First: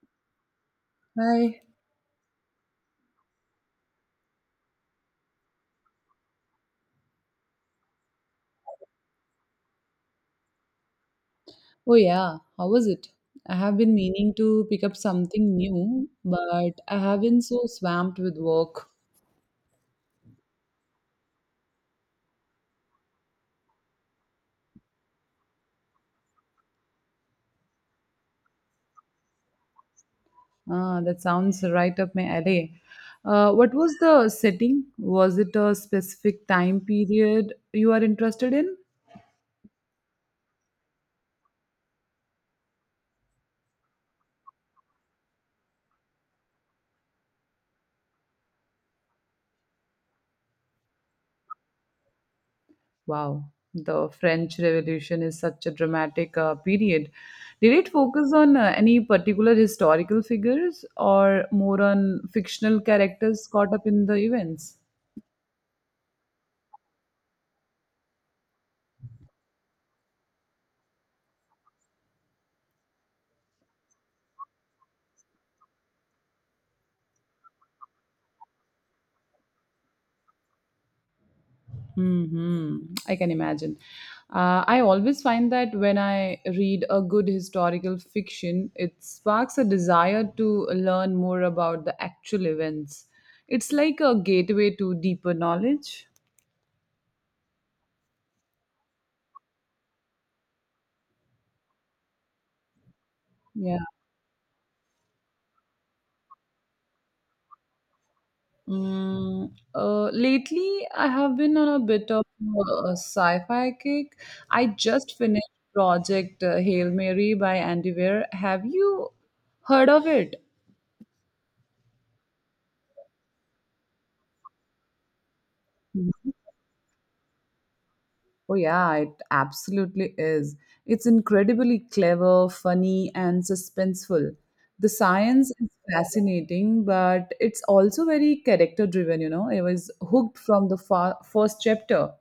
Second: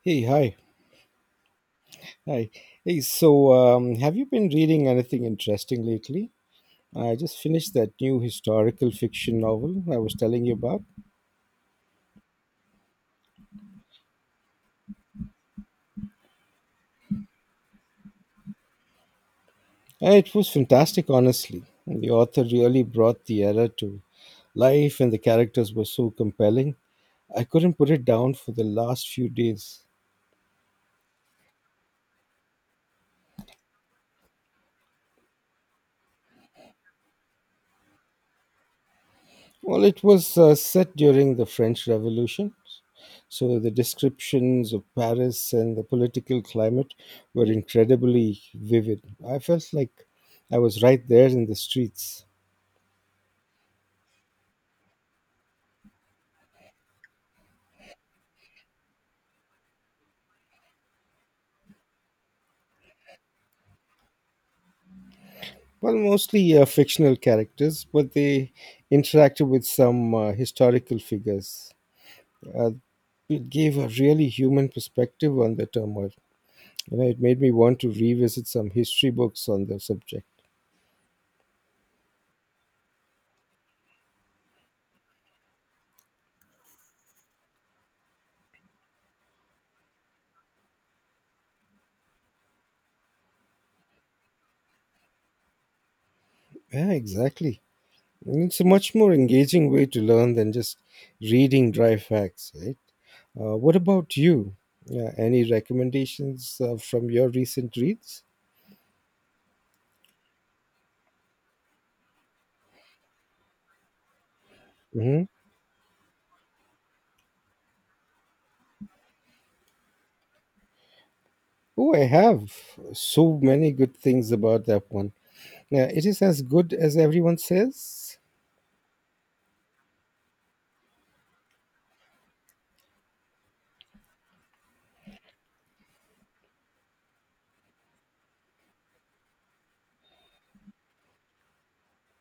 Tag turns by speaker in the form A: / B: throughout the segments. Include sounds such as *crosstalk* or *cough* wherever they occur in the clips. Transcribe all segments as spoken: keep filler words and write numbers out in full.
A: Hey, hi.
B: Hi.
A: Hi. Hey, so um, have you been reading anything interesting lately? I just finished that new historical fiction novel I was telling you about.
B: Oh, yeah. How was it? I have been meaning to pick up something new, but I have been so swamped with work.
A: Uh, It was fantastic, honestly. The author really brought the era to life, and the characters were so compelling. I couldn't put it down for the last few days.
B: Ah, that sounds right up my alley. Uh, what was the setting? Was it a specific time period you are interested in?
A: Well, it was uh, set during the French Revolution. So the descriptions of Paris and the political climate were incredibly vivid. I felt like I was right there in the streets.
B: Wow, the French Revolution is such a dramatic uh, period. Did it focus on uh, any particular historical figures or more on fictional characters caught up in the events?
A: Well, mostly uh, fictional characters, but they interacted with some uh, historical figures. Uh, it gave a really human perspective on the turmoil. You know, it made me want to revisit some history books on the subject.
B: Hmm, I can imagine. Uh, I always find that when I read a good historical fiction, it sparks a desire to learn more about the actual events. It's like a gateway to deeper knowledge.
A: Yeah, exactly. And it's a much more engaging way to learn than just reading dry facts, right? Uh, what
B: Yeah.
A: about you? Uh, any recommendations uh, from your recent reads?
B: Mm, uh, lately, I have been on a bit of a sci-fi kick. I just
A: Hmm.
B: finished Project uh, Hail Mary by Andy Weir. Have you heard of it?
A: Oh, I have so many good things about that one. Yeah, it is as good as everyone says.
B: Oh, yeah, it absolutely is. It's incredibly clever, funny, and suspenseful. The science is fascinating, but it's also very character driven, you know. I was hooked from the fa- first chapter.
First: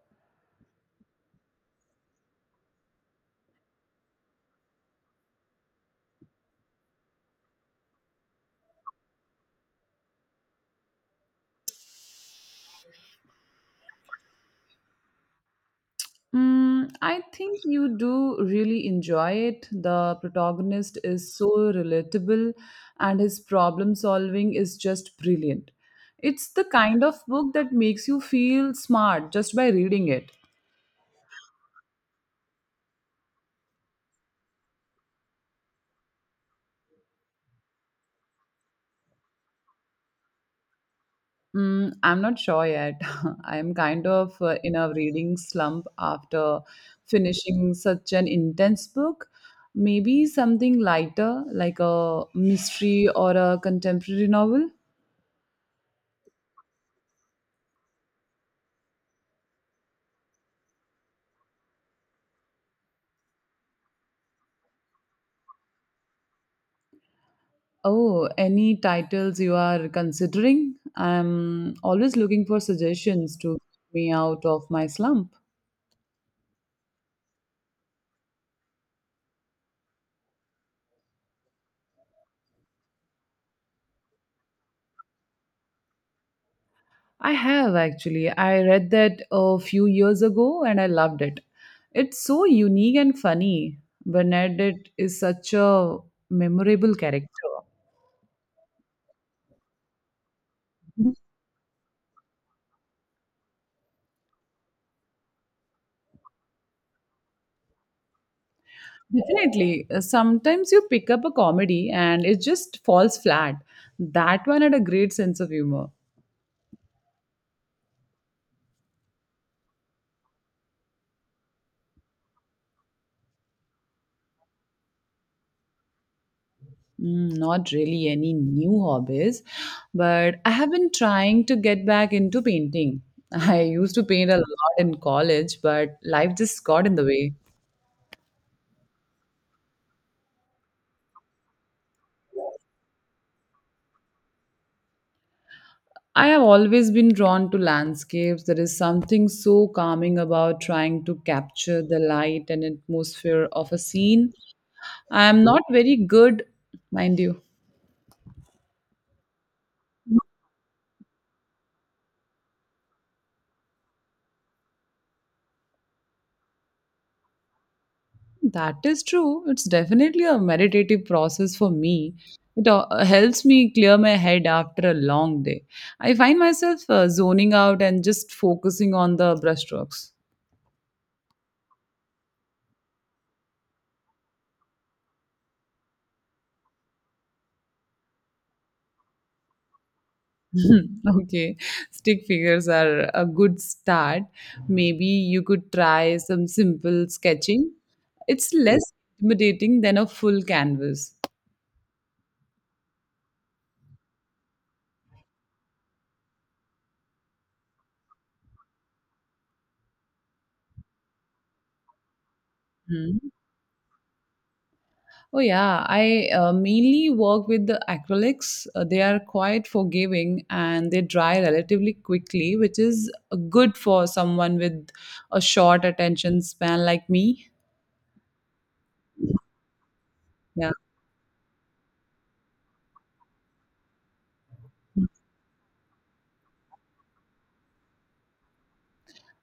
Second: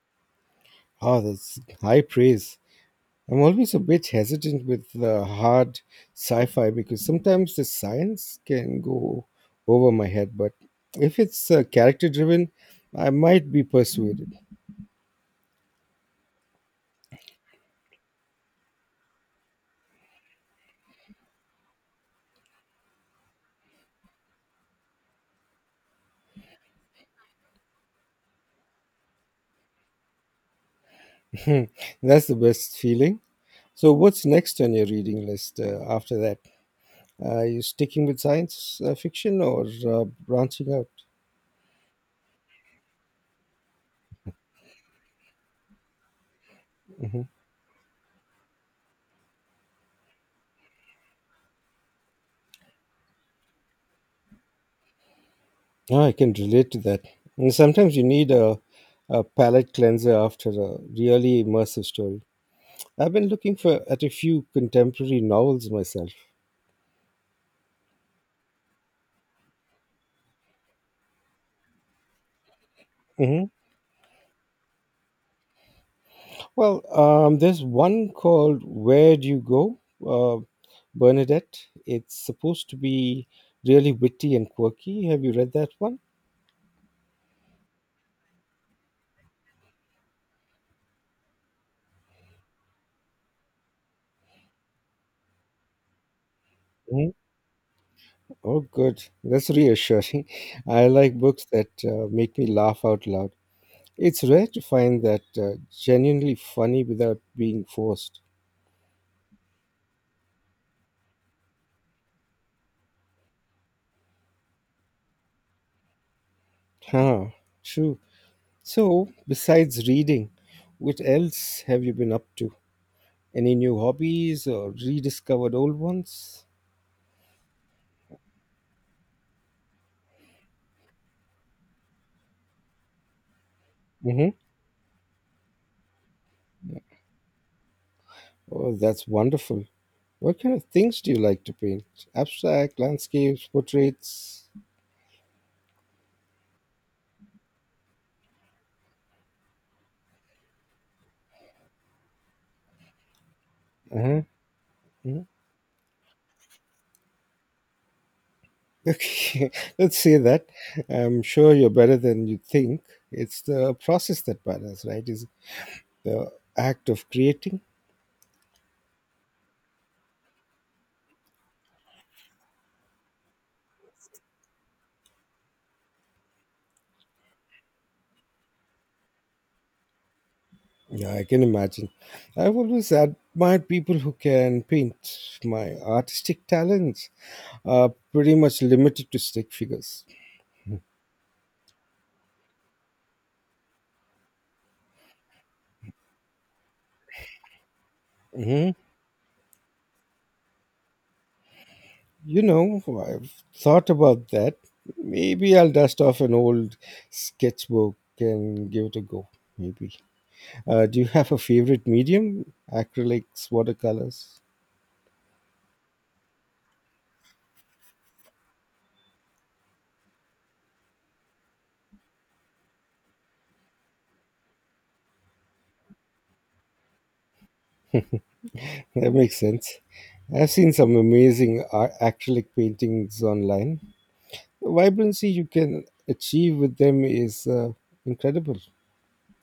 A: Oh, that's high praise. I'm always a bit hesitant with the hard sci fi because sometimes the science can go over my head, but if it's uh, character driven, I might be persuaded.
B: Mm, I think you do really enjoy it. The protagonist is so relatable, and his problem solving is just brilliant. It's the kind of book that makes you feel smart just by reading it.
A: *laughs* That's the best feeling. So, what's next on your reading list uh, after that? Are you sticking with science uh, fiction or uh, branching out?
B: Mm, I'm not sure yet. *laughs* I'm kind of uh, in a reading slump after
A: Hmm.
B: finishing such an intense book. Maybe something lighter, like a mystery or a contemporary novel.
A: Oh, I can relate to that. And sometimes you need a, a palate cleanser after a really immersive story. I've been looking for at a few contemporary novels myself.
B: Oh, any titles you are considering? I'm always looking for suggestions
A: Hmm.
B: to get me out of my slump.
A: Well, um, there's one called Where Do You Go, uh, Bernadette. It's supposed to be really witty and quirky. Have you read that one?
B: I have actually. I read that a few years ago and I loved it. It's so unique and funny. Bernadette is such a memorable
A: Hmm.
B: character.
A: Oh, good. That's reassuring. *laughs* I like books that uh, make me laugh out loud. It's rare to find that uh, genuinely funny without being forced.
B: Definitely. Uh, Sometimes you pick up a comedy and it just falls flat. That one had a great sense of humor.
A: Huh, true. So, besides reading, what else have you been up to? Any new hobbies or rediscovered old ones?
B: Mm, not really any new hobbies, but I have been trying to get back into painting. *laughs* I used to
A: Hmm.
B: paint a lot in college, but life just got in the way.
A: Oh, that's wonderful. What kind of things do you like to paint? Abstract, landscapes, portraits?
B: I have always been drawn to landscapes. There is something so calming about trying to capture the light and atmosphere of a
A: Uh-huh.
B: scene.
A: Mhm.
B: I am not very good, mind you.
A: Okay, *laughs* let's say that. I'm sure you're better than you think. It's the process that matters, right? Is the act of creating.
B: That is true. It's definitely a meditative process for me. It uh, helps me clear my head after a long day. I find myself uh, zoning out and just focusing on the brushstrokes.
A: Yeah, I can imagine. I've always admired people who can paint. My artistic talents are pretty much limited to stick figures.
B: *laughs* Okay, stick figures are a good start. Maybe you could try some simple sketching. It's
A: Mhm.
B: less intimidating than a full canvas.
A: You know, I've thought about that. Maybe I'll dust off an old sketchbook and give it a go. Maybe. Uh, do you have a favorite medium?
B: Hmm.
A: Acrylics, watercolors?
B: Oh, yeah. I uh, mainly work with the acrylics. Uh, they are quite forgiving and they dry relatively quickly, which is uh, good for someone with a short attention span like me.
A: That makes sense. I've seen
B: Yeah.
A: some amazing ar- acrylic paintings online. The vibrancy you can achieve with them is uh, incredible.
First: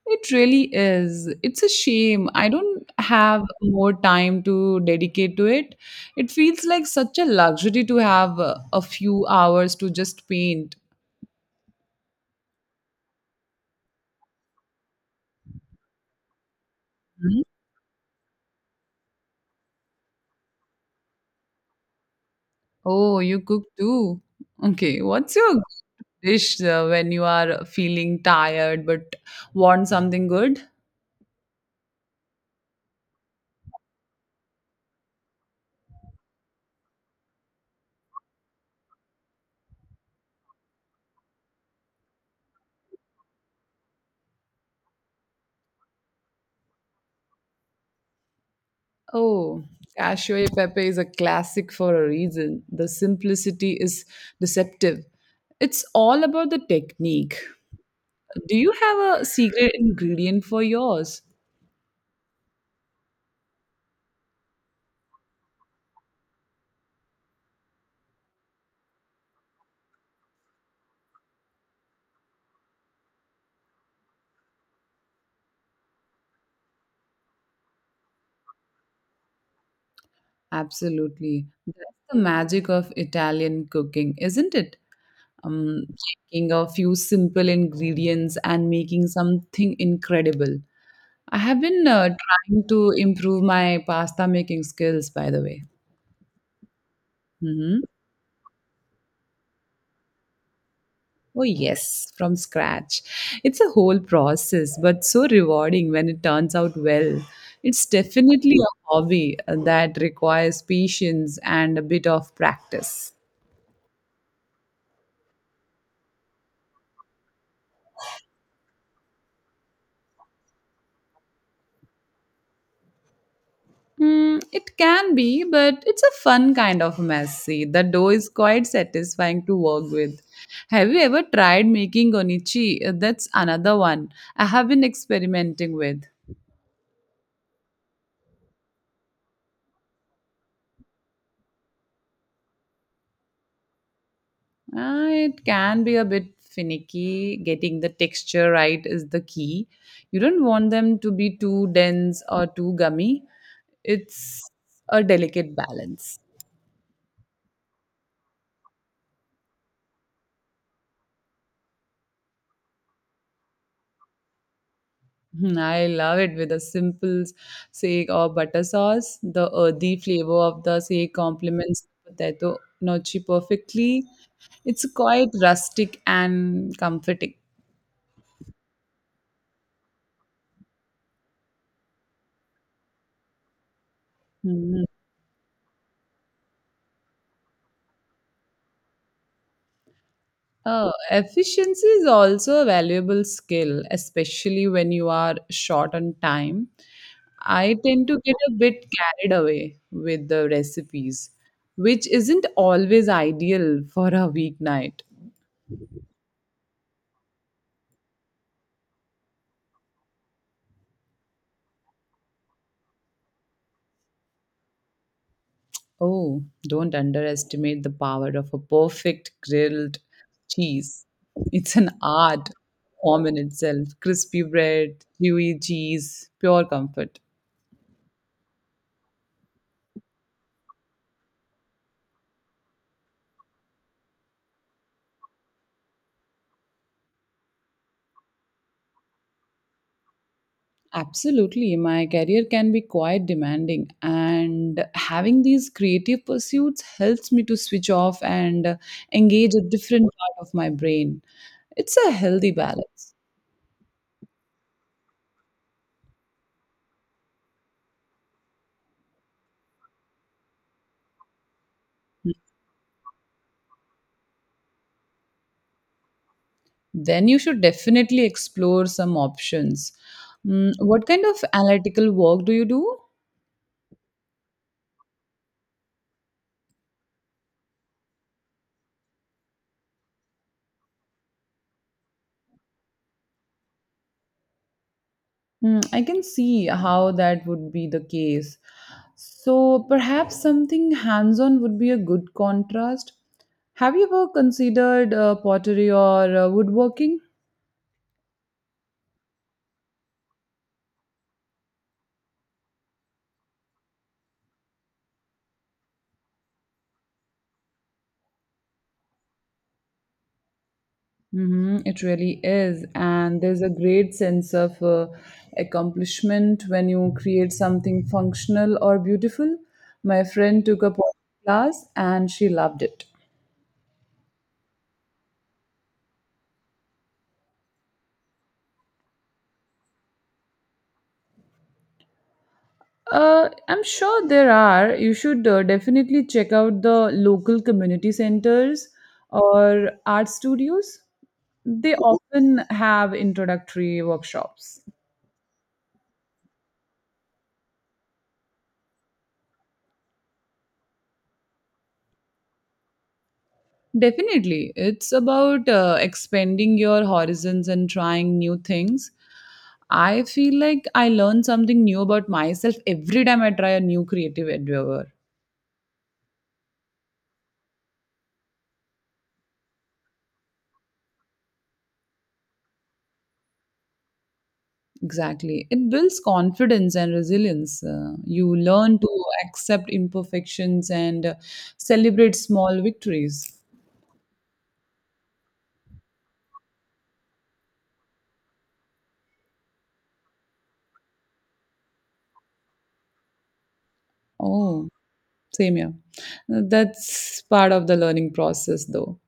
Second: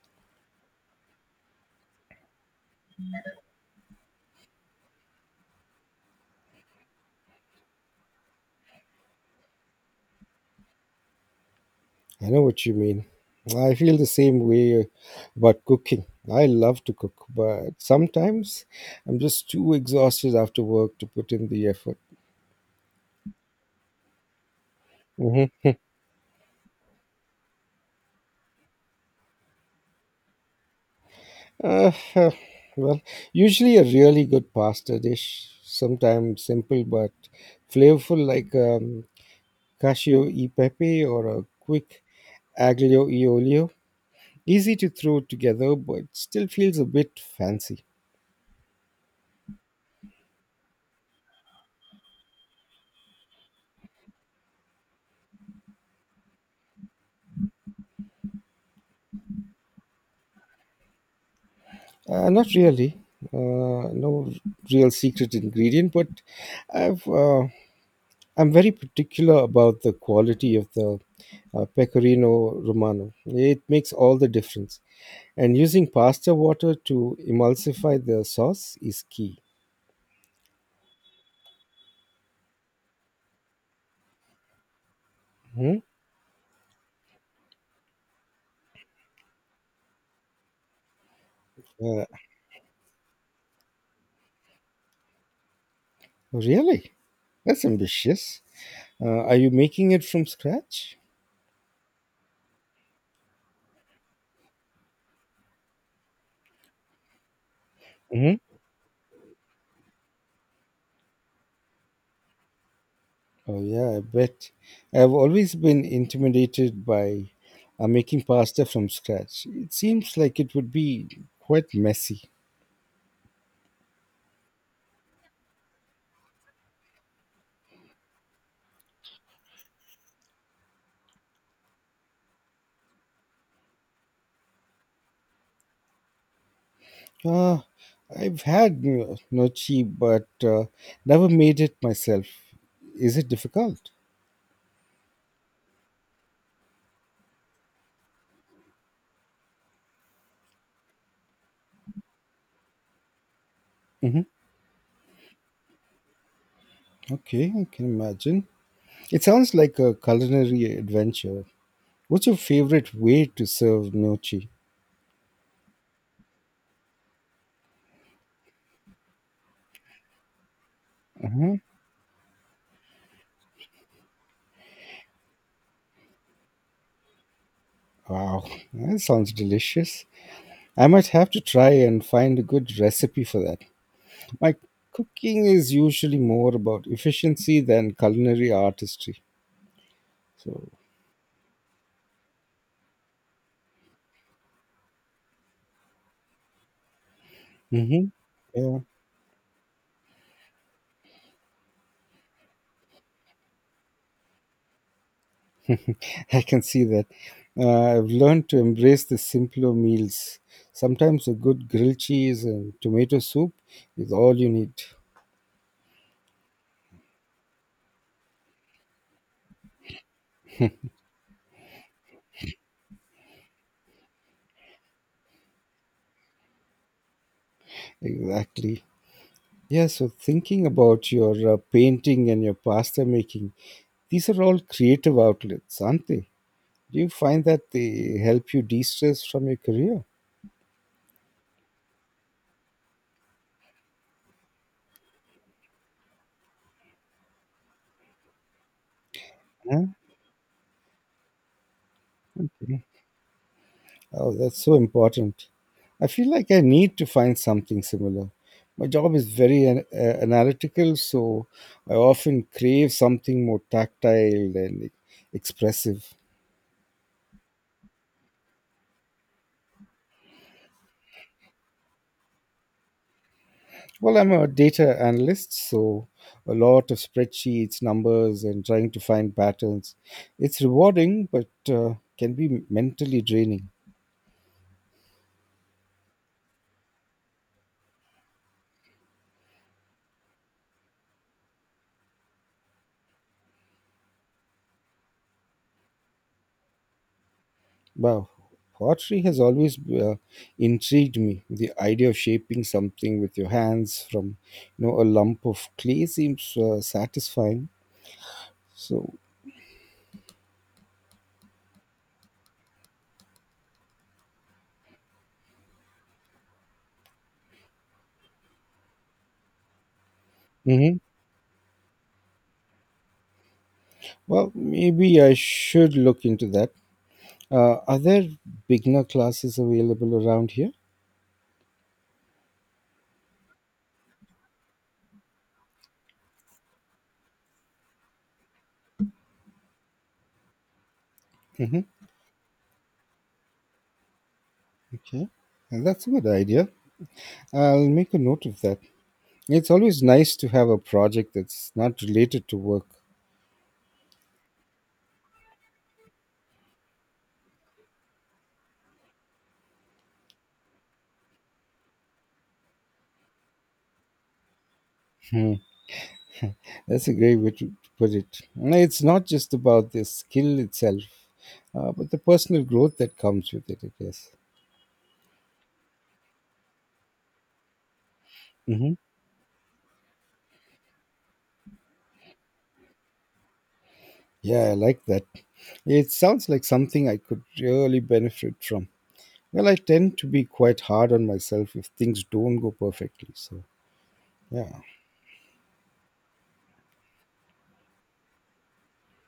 B: It really is. It's a shame. I don't have more time to dedicate to it. It feels like such a luxury to have uh, a few hours to just paint.
A: I know what you mean. I feel the same way about cooking. I love to cook,
B: Hmm?
A: but sometimes I'm just too exhausted after work to put in the effort.
B: Oh, you cook too. Okay, what's your
A: Hmm.
B: dish uh, when you are feeling tired but want something good?
A: Uh, uh, well, usually a really good pasta dish, sometimes simple but flavorful, like um, cascio e pepe or a quick aglio e olio. Easy to throw together, but still feels a bit fancy.
B: Oh, cashew pepe is a classic for a reason. The simplicity is deceptive. It's all about the technique. Do you have a secret ingredient for yours?
A: Uh, not really. Uh, no real secret ingredient, but I've uh, I'm very particular about the quality of the uh, pecorino romano. It makes all the difference. And using pasta water to emulsify the sauce is key.
B: Absolutely. That's the magic of Italian cooking, isn't it?
A: Hmm?
B: Um, taking a few simple ingredients and making something incredible. I have been
A: Uh,
B: uh, trying to improve my pasta making skills, by the way.
A: Really? That's
B: Mhm.
A: ambitious. Uh, are you making it from scratch?
B: Oh, yes, from scratch. It's a whole process, but so rewarding when it turns out well. It's
A: Hmm?
B: definitely a hobby uh, that requires patience and a bit of practice.
A: Oh yeah, I bet. I've always been intimidated by uh, making pasta from scratch. It seems like it would be quite messy.
B: Hmm, it can be, but it's a fun kind of messy. The dough is quite satisfying to work with. Have you ever tried making onichi? Uh, That's another one I have been experimenting with.
A: Ah, I've had no- noci, but uh, never made it myself. Is it difficult?
B: Uh, it can be a bit finicky. Getting the texture right is the key. You don't want them to be too dense or too gummy.
A: Hmm.
B: It's a delicate balance.
A: Okay, I can imagine. It sounds like a culinary adventure. What's your favorite way to serve noci?
B: Hmm, I love it with a simple sake or butter sauce. The earthy flavor of the sake
A: Hmm.
B: complements potato gnocchi perfectly. It's quite rustic and comforting.
A: Wow, that sounds delicious. I might have to try and find a good recipe for that. My
B: Hmm.
A: cooking is usually more about efficiency than culinary artistry. So,
B: Oh, efficiency is also a valuable skill, especially when you are short on time. I tend
A: mhm,
B: to get a
A: yeah,
B: bit carried away with the recipes, which isn't always ideal for a weeknight.
A: *laughs* I can see that. Uh, I've learned to embrace the simpler meals. Sometimes a good grilled cheese and tomato soup is all you need.
B: Oh, don't underestimate the power of a perfect grilled cheese. It's an art form in itself. Crispy bread, dewy cheese, pure comfort.
A: Exactly. Yeah, so thinking about your uh, painting and your pasta making, these are all creative outlets, aren't they? Do you find that they help you de stress from your career?
B: Absolutely. My career can be quite demanding, and having these creative pursuits helps me to switch off and uh, engage a
A: Huh?
B: different part of my brain. It's a healthy
A: Okay.
B: balance.
A: Oh, that's so important. I feel like I need to find something similar. My job is very an- uh, analytical, so I often crave something more tactile and expressive.
B: Then you should definitely explore some options. Mm, what kind of analytical work do you do?
A: Well, I'm a data analyst, so a lot of spreadsheets, numbers, and trying to find patterns. It's rewarding, but uh, can be mentally draining.
B: Hmm, I can see how that would be the case. So perhaps something hands on would be a good contrast. Have you ever considered uh, pottery or uh, woodworking?
A: Wow, pottery has always uh, intrigued me. The idea of shaping something with your hands from, you know, a lump of clay seems uh, satisfying. So,
B: Hmm, it really is. And there's a great sense of uh, accomplishment when you create something functional or beautiful. My friend took a
A: hmm,
B: pottery class and she loved it.
A: well, maybe I should look into that. Uh, are there beginner classes available around here?
B: Uh, I'm sure there are. You should uh, definitely check out the local community centers or art studios.
A: Hmm.
B: They often have introductory workshops.
A: Okay, and that's a good idea. I'll make a note of that. It's always nice to have a project that's not related to work.
B: Definitely. It's about uh, expanding your horizons and trying new things. I feel like I learn something new about myself every time I try a new creative endeavor.
A: That's a great way to to put it. No, it's not just about the skill itself, uh, but the personal growth that comes with it, I guess.
B: Exactly. It builds confidence and resilience. Uh, you
A: Hmm.
B: learn to accept imperfections and uh, celebrate small victories.
A: Yeah, I like that. It sounds like something I could really benefit from. Well, I tend to be quite hard on myself if things don't go perfectly. So, yeah,
B: Oh, same here. Uh, That's part of the learning process, though.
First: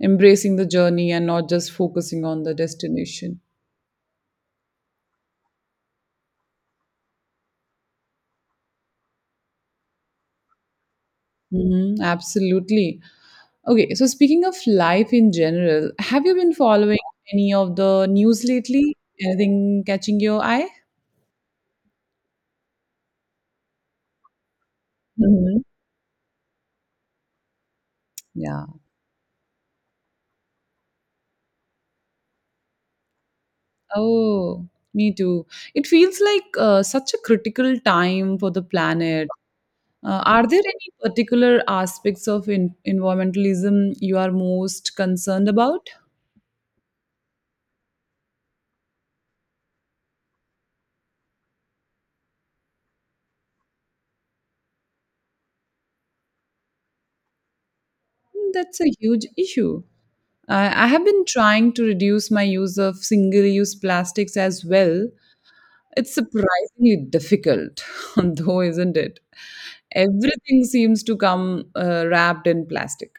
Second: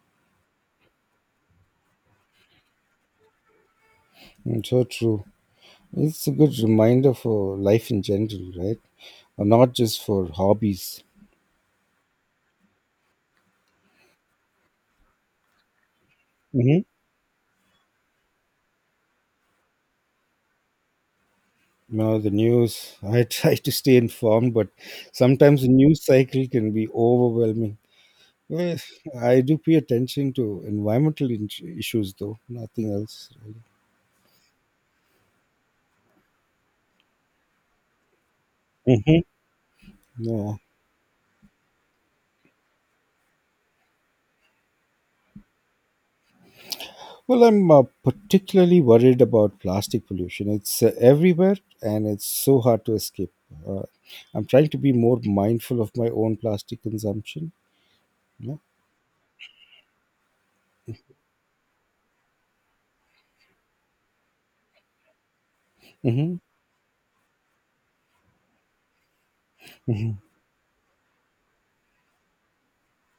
B: Embracing the journey and not just focusing on the destination.
A: mm, so true. It's a good reminder for life in general, right? Uh, Not just for hobbies.
B: Mm-hmm, absolutely. Okay, so speaking of life in general, have you been
A: Mhm.
B: following any of the news lately? Anything catching your eye?
A: No, the news. I *laughs* try to stay informed, but
B: Hmm,
A: sometimes the news cycle can be overwhelming. Well,
B: yeah.
A: I do pay attention to environmental in- issues, though nothing else.
B: Oh, me too. It feels like uh, such a critical time for the
A: Hmm.
B: planet. Uh, are
A: Yeah.
B: there any particular aspects of in- environmentalism you are most concerned about?
A: Well, I'm uh, particularly worried about plastic pollution. It's uh, everywhere, and it's so hard to escape. Uh, I'm trying to be more mindful of my own plastic consumption.
B: Hmm,
A: Yeah.
B: that's a huge issue. I I have been trying to reduce my use of single use plastics as well. It's
A: Hmm.
B: surprisingly difficult, *laughs* though, isn't it? Everything seems to come uh, wrapped in plastic.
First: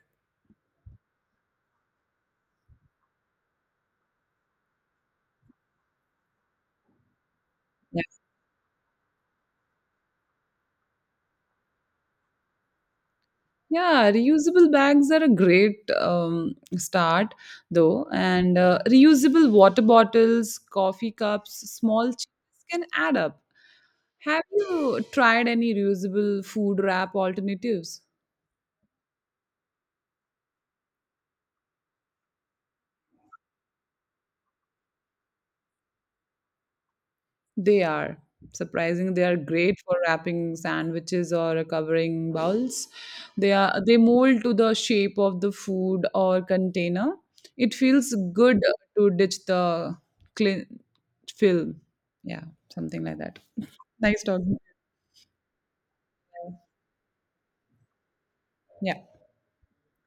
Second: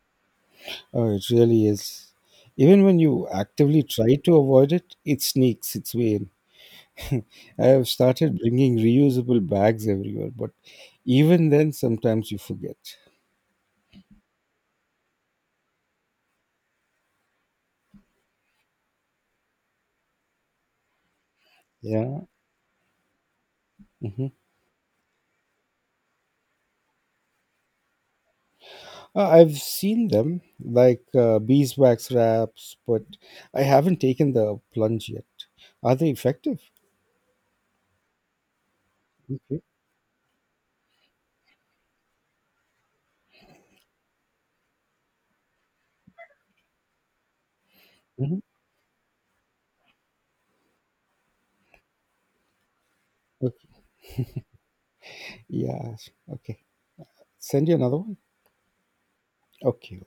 A: Oh, it really is. Even when you actively try to avoid it, it sneaks its way in. I have started bringing reusable bags everywhere, but even then, sometimes you forget.
B: Yeah, reusable bags are a great um, start, though. And uh, reusable water bottles, coffee cups, small
A: Yeah.
B: chips can add up.
A: Hmm.
B: Have you tried any reusable food wrap alternatives?
A: Uh, I've seen them like uh, beeswax wraps, but I haven't taken the plunge yet. Are they effective?
B: They are surprising. They are
A: Okay.
B: great for wrapping sandwiches or covering bowls. They are they mold to the shape of the food or container. It feels
A: Hmm.
B: good to ditch the clean fill. Yeah, something like that.
A: Okay.
B: Nice talking. To
A: Yeah.
B: you.
A: Okay. Send you another one.
B: Yeah.
A: Okay.